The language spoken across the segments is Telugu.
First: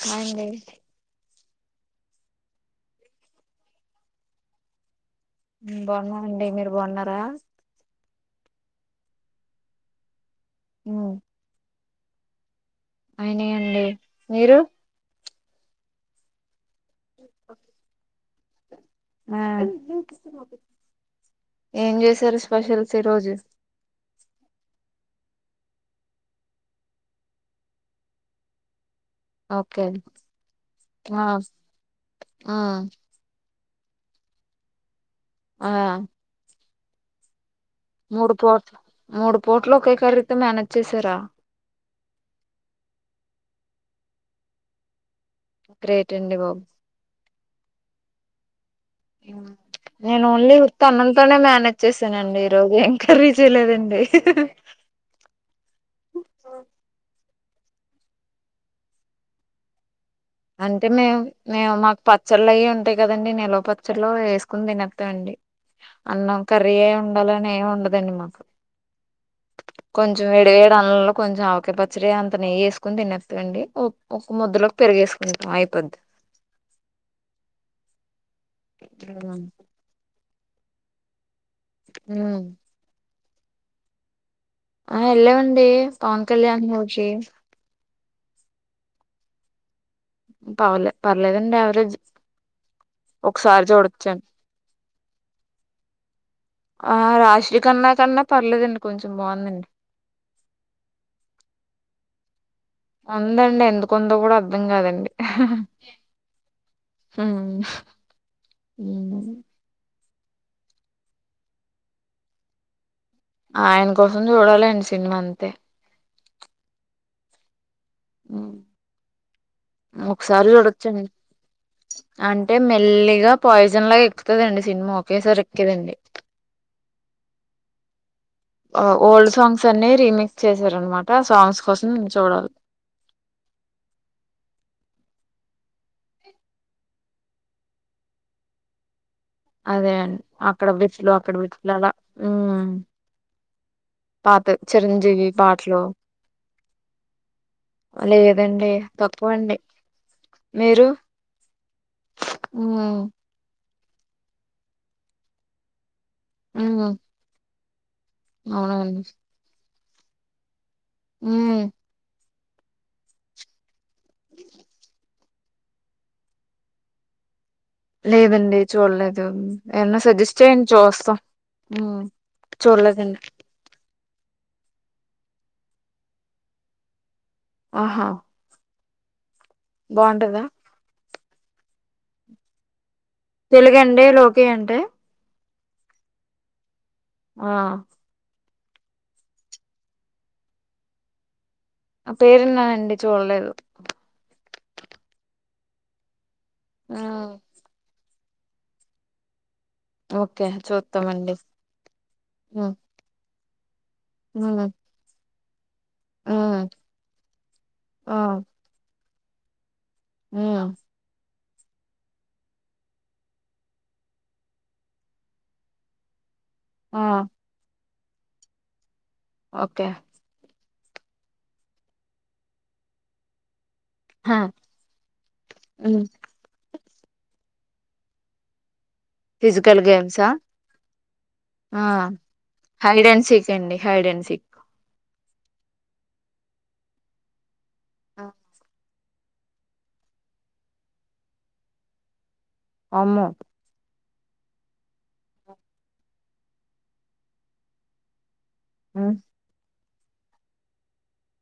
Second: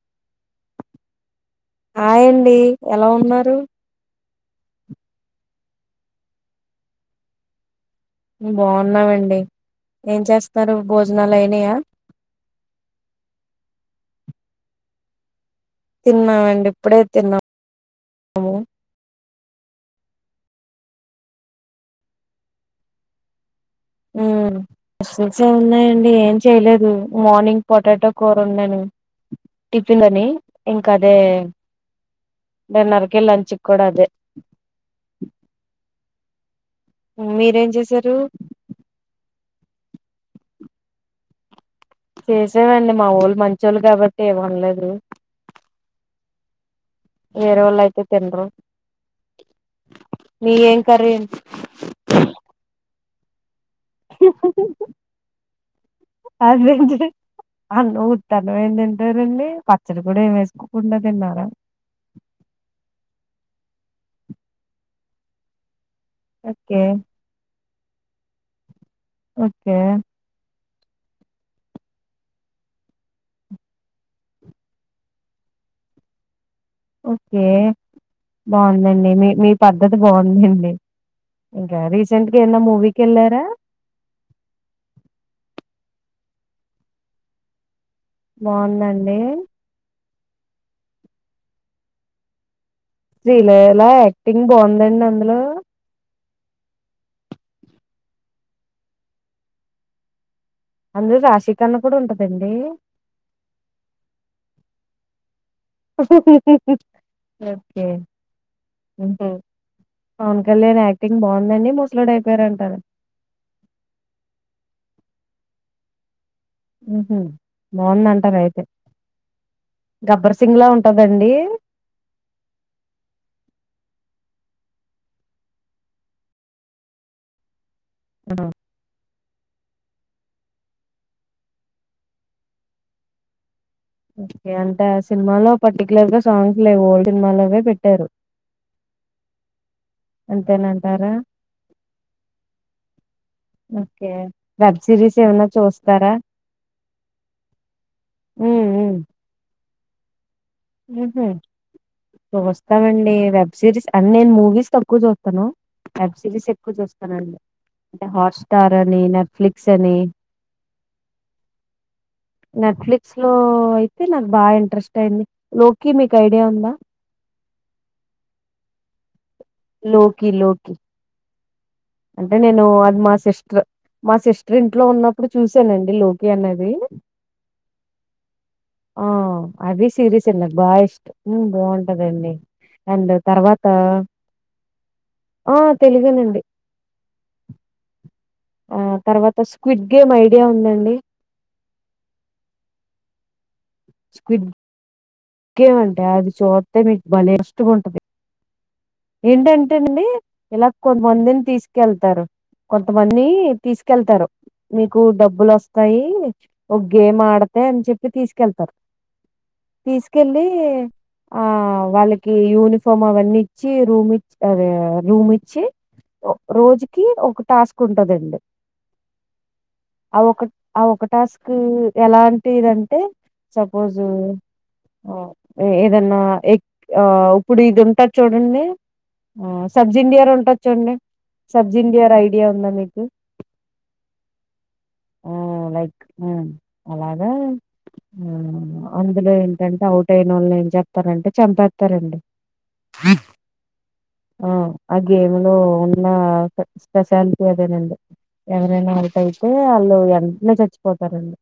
హాయ్ అండి హయ్ ఆండీ ఎలా ఉన్నారు బాగున్ననండి మీరు బాగున్నారా బాగున్నామండి ఏం చేస్ స్తారు భోజనాలు అయినాయా అయినయి అండి మీరు తిన్నావండి ఇప్పుడే తిన్నాం ము ఆ ఏం చేశారు స్పెషల్స్ ఈ రోజు ఉ స్పెషల్స్ ఎమ్ ఉన్నాయండి ఏం చెయలేదు మార్నింగ్ పొటాటో కూర వండాను ఓకే టిఫిన్ అని ఇంకా అదే ఆ ఆ డిన్నర్ కి లంచ్ కి కూడా అదే ఆ మీరేమ్ చే మూడు పోట్ మూడు పోట్ ఒకే కర్రి తొ మేనేజ్ చేసారా చేసానండి మా వాళ్ళు మంచి వాళ్ళు కాబట్టి ఏమనలేదు గ్రేట్ అండి బాబు వేరేవాళ్ళయితే తినరు నేను మీ ఓన్లీ ఏం ఉత్త కర్రీ? అన్నంతోనే మేనేజ్ చేసానండి ఈ రోజు కర్రీ చేయలేదండి న [unintelligible] అ నూతానువ ఏందిింట రండి ప [unintelligible] అంటే మేము మేము మాకు పచ్చళ్ళ అవి ఉంటాయి కదండి నిలవప చ్చట్లో వేసుకుని తినేతామండి అన్నం కర్రి ఓకే ఎ ఉండాలనేమ్ ఉండదు ధన్య మాకు ఓకే. కొంచం వేడి వేడి దానిలో కొంచెం ఆవకాయ్ పచ్చడి అంత నెయ్యి వేసుకుని తినేతామండి ఒక ముద్దలోకి పెరిగేసు అయిపోద్ది ఓకే బాగుందండి మీ మీ పద్ధతి బాగుంది హూ [unintelligible] ఇంకా రీసెంట్గా ఉమ్ ఎదన్నా మూవీకి వెళ్ళారా ఆ ఎల్లామండి పవన్ కళ్యాణ ఓజి బాగుందండి పవలే పర్లేదండి ఆవరేజ్ శ్రీలీల యాక్టింగ్ బాగుందండి అందులొ అందులో ఆ రాశీ కన్నా కన్నా పర్లేదండి కొంచెం బాగుందండి అందులొ రాశి కన్న కూడా ఉంటదండి ఉందండి ఎందుకుందొ కూడా అర్ధం కాదండి ఉమ్. ఓకే ఉమ్. పవన్ కళ్యాణ్ యాక్టింగ్ బాగుందండి ముసలోడు అయిపోయారంటార ఆయన కోసం చూడాలండి సినిమా అంతే ఉహ 'గబ్బర్ ఒకసారి సింగ్'లా చూడచ్చండి ఉంటదండి? అంటే మెల్లిగా పాయి [unintelligible] ఎక్కుతుదండి సినిమా ఒకేసారి ఎక్కేదండి ఆ ఓల్డ్ సాంగ్స్ అన్ని రీమిక్స్ చేసారనమాట సాంగ్స్ కోసం చూడాలి ఓకే అంటే ఆ సినిమాలో పర్టికులర్ గా సాంగ్స్ లేవు ఓల్డ్ సినిమాలోవే పెట్టారు. అదే అండి అక్కడ విట్లు అంతేనంటారా? అక్కడ విట్లు హు అలా ఓకే. పాతవి వెబ్ సీరీస్ చిరంజీవి ఏమన్నా పాటలు చూస్తారా? లేదండి తక్కువండి ఉమ్ చుస్తామండి వెబ్ సిరీస్ అండి నేను మూవీస్ తక్కువ చూస్తాను వెబ్ సిరీస్ ఎక్కువ ఉమ్ చూస్తానండి. అంటే హాట్స్టార్ అవునండి అని నెట్ఫ్లిక్స్ పిక్స్ అని హు నెట్ఫ్లిక్స్ లో ఆ అయితే నాకు బాగా ఇంట్రెస్ట్ అయింది లోకి మీకు ఐడియా ఉంద లేదండి చూడలేదు హు ఏమన్నా 'లోకి' సజెస్ట్ చేయండి 'లోకి' చూస్తాం ఉమ్ అంటే నేను అది మా చూడలేదండి సిస్టర్ మా సిస్టర్ ఇంట్లో ఉన్నప్పుడు చూసానండి లోకి అనేది ఆహా ఆ అవి సీరిస్ అండి బాగుంటదా నాకు బాగా ఇష్టం బాగుంటదండి తెలుగండి లోకి అంటే ఆ తెలుగేనండి ఆ ఆ తర్వాత స్క్విడ్ గేమ్ ఐడియా ఉందండి. ఆ పేరువున్నాదండి చూడలేదు స్కిట్ కే వంటే అది చాట్ మీట్ ఉమ్ బలే వరస్ట్ గా ఉంటది ఏంట అండి ఏంటండీ ఓకే ఇలా చూస్తామండి కొంతమందిని తీసుకెళ్తారు ఉమ్ కొంతమంది తీసుకెళ్తారు ఉమ్ మీకు డబ్బులు వస్త వస్తాయి ఉమ్ ఒక గేమ్ ఆడితే అని చెప్పి ఆ తీసుకెళ్తారు తీసుకెళ్ళీ ఉమ్ ఆ వాళ్ళకి యూనిఫామ్ అవన్నీ ఇచ్చి రూమ్ ఇ అదే రూమిచ్చి. ఒ ఆ రోజుకి ఒక టాస్క్ కుంటదండి. ఓకే ఆ ఒక టాస్క్ ఎలాంటి దంటే సపోజు హా హ్ ఉమ్, ఏదన్నా ఆ ఉప్పుడు ఇది ఉంటది చూడండి. ఆ ఫిజికల్ సబ్జి గేమ్సా ఇండియార్ ఉంటది చూడండి. సబ్జి ఆ ఇండియార్ ఐడియా ఉందా మీకు. హైడ్ అండ్ సీక్ అండి హైడ్ అండ్ సీక్ ఓ లైక్ హ్ అలాగా ఆ [inaudible] అందులో ఏంటంటే అవుట్ అయిన వొళ్ళని ఏం చెత్తారంటే చంపేస్తారండి. అమ్మో. ఆ ఆ గేములో ఉన్న స్పెషాలిటీ అదేనండి. ఎవరైనా ఉమ్ అవుటైతే అల్లు [inaudible] చచ్చిపోతారండి.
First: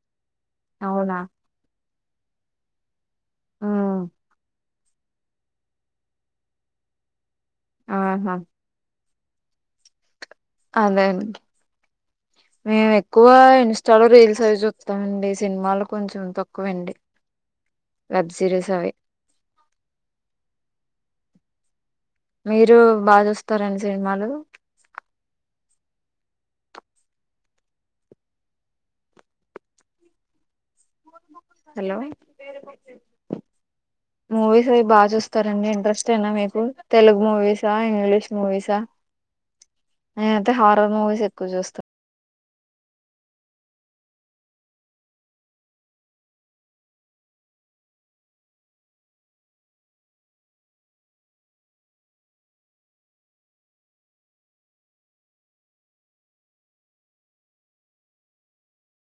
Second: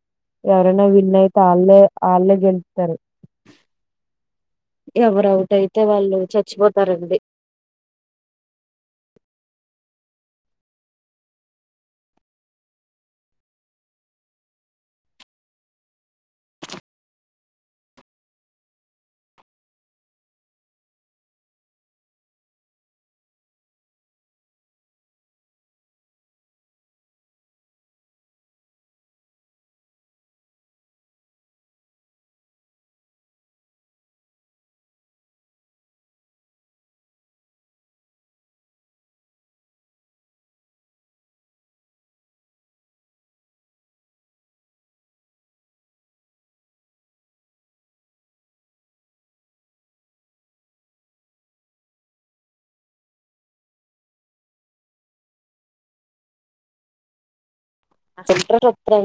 ఎవరైనా విన్ అవునా అయితే ఆల్లే అల్లె గెళ్తరు. ఉమ్ ఎవరు అవుట్ అయితే వాళ్ళు చచ్చిపోతారండి. ఆహా అదేనండి. మేము ఎక్కువ ఇన్స్టాలో రీల్స్ అవి చూస్తామండి. సినిమాలు కొంచెం తక్కువె అండి వెబ్ సిరీస్ అవి. మీరు బాచూస్తారండి సినిమాలు. హలో మూవీస్ అవి బాగా చూస్తారండి. ఇంట్రెస్ట్ యేనా మీకు. తెలుగు మూవీసా, ఇంగ్లీష్ మూవీసా నేనయితే హారర్ మూవీస్ ఎక్కువ చూస్తా. అసలు [inaudible] అండి.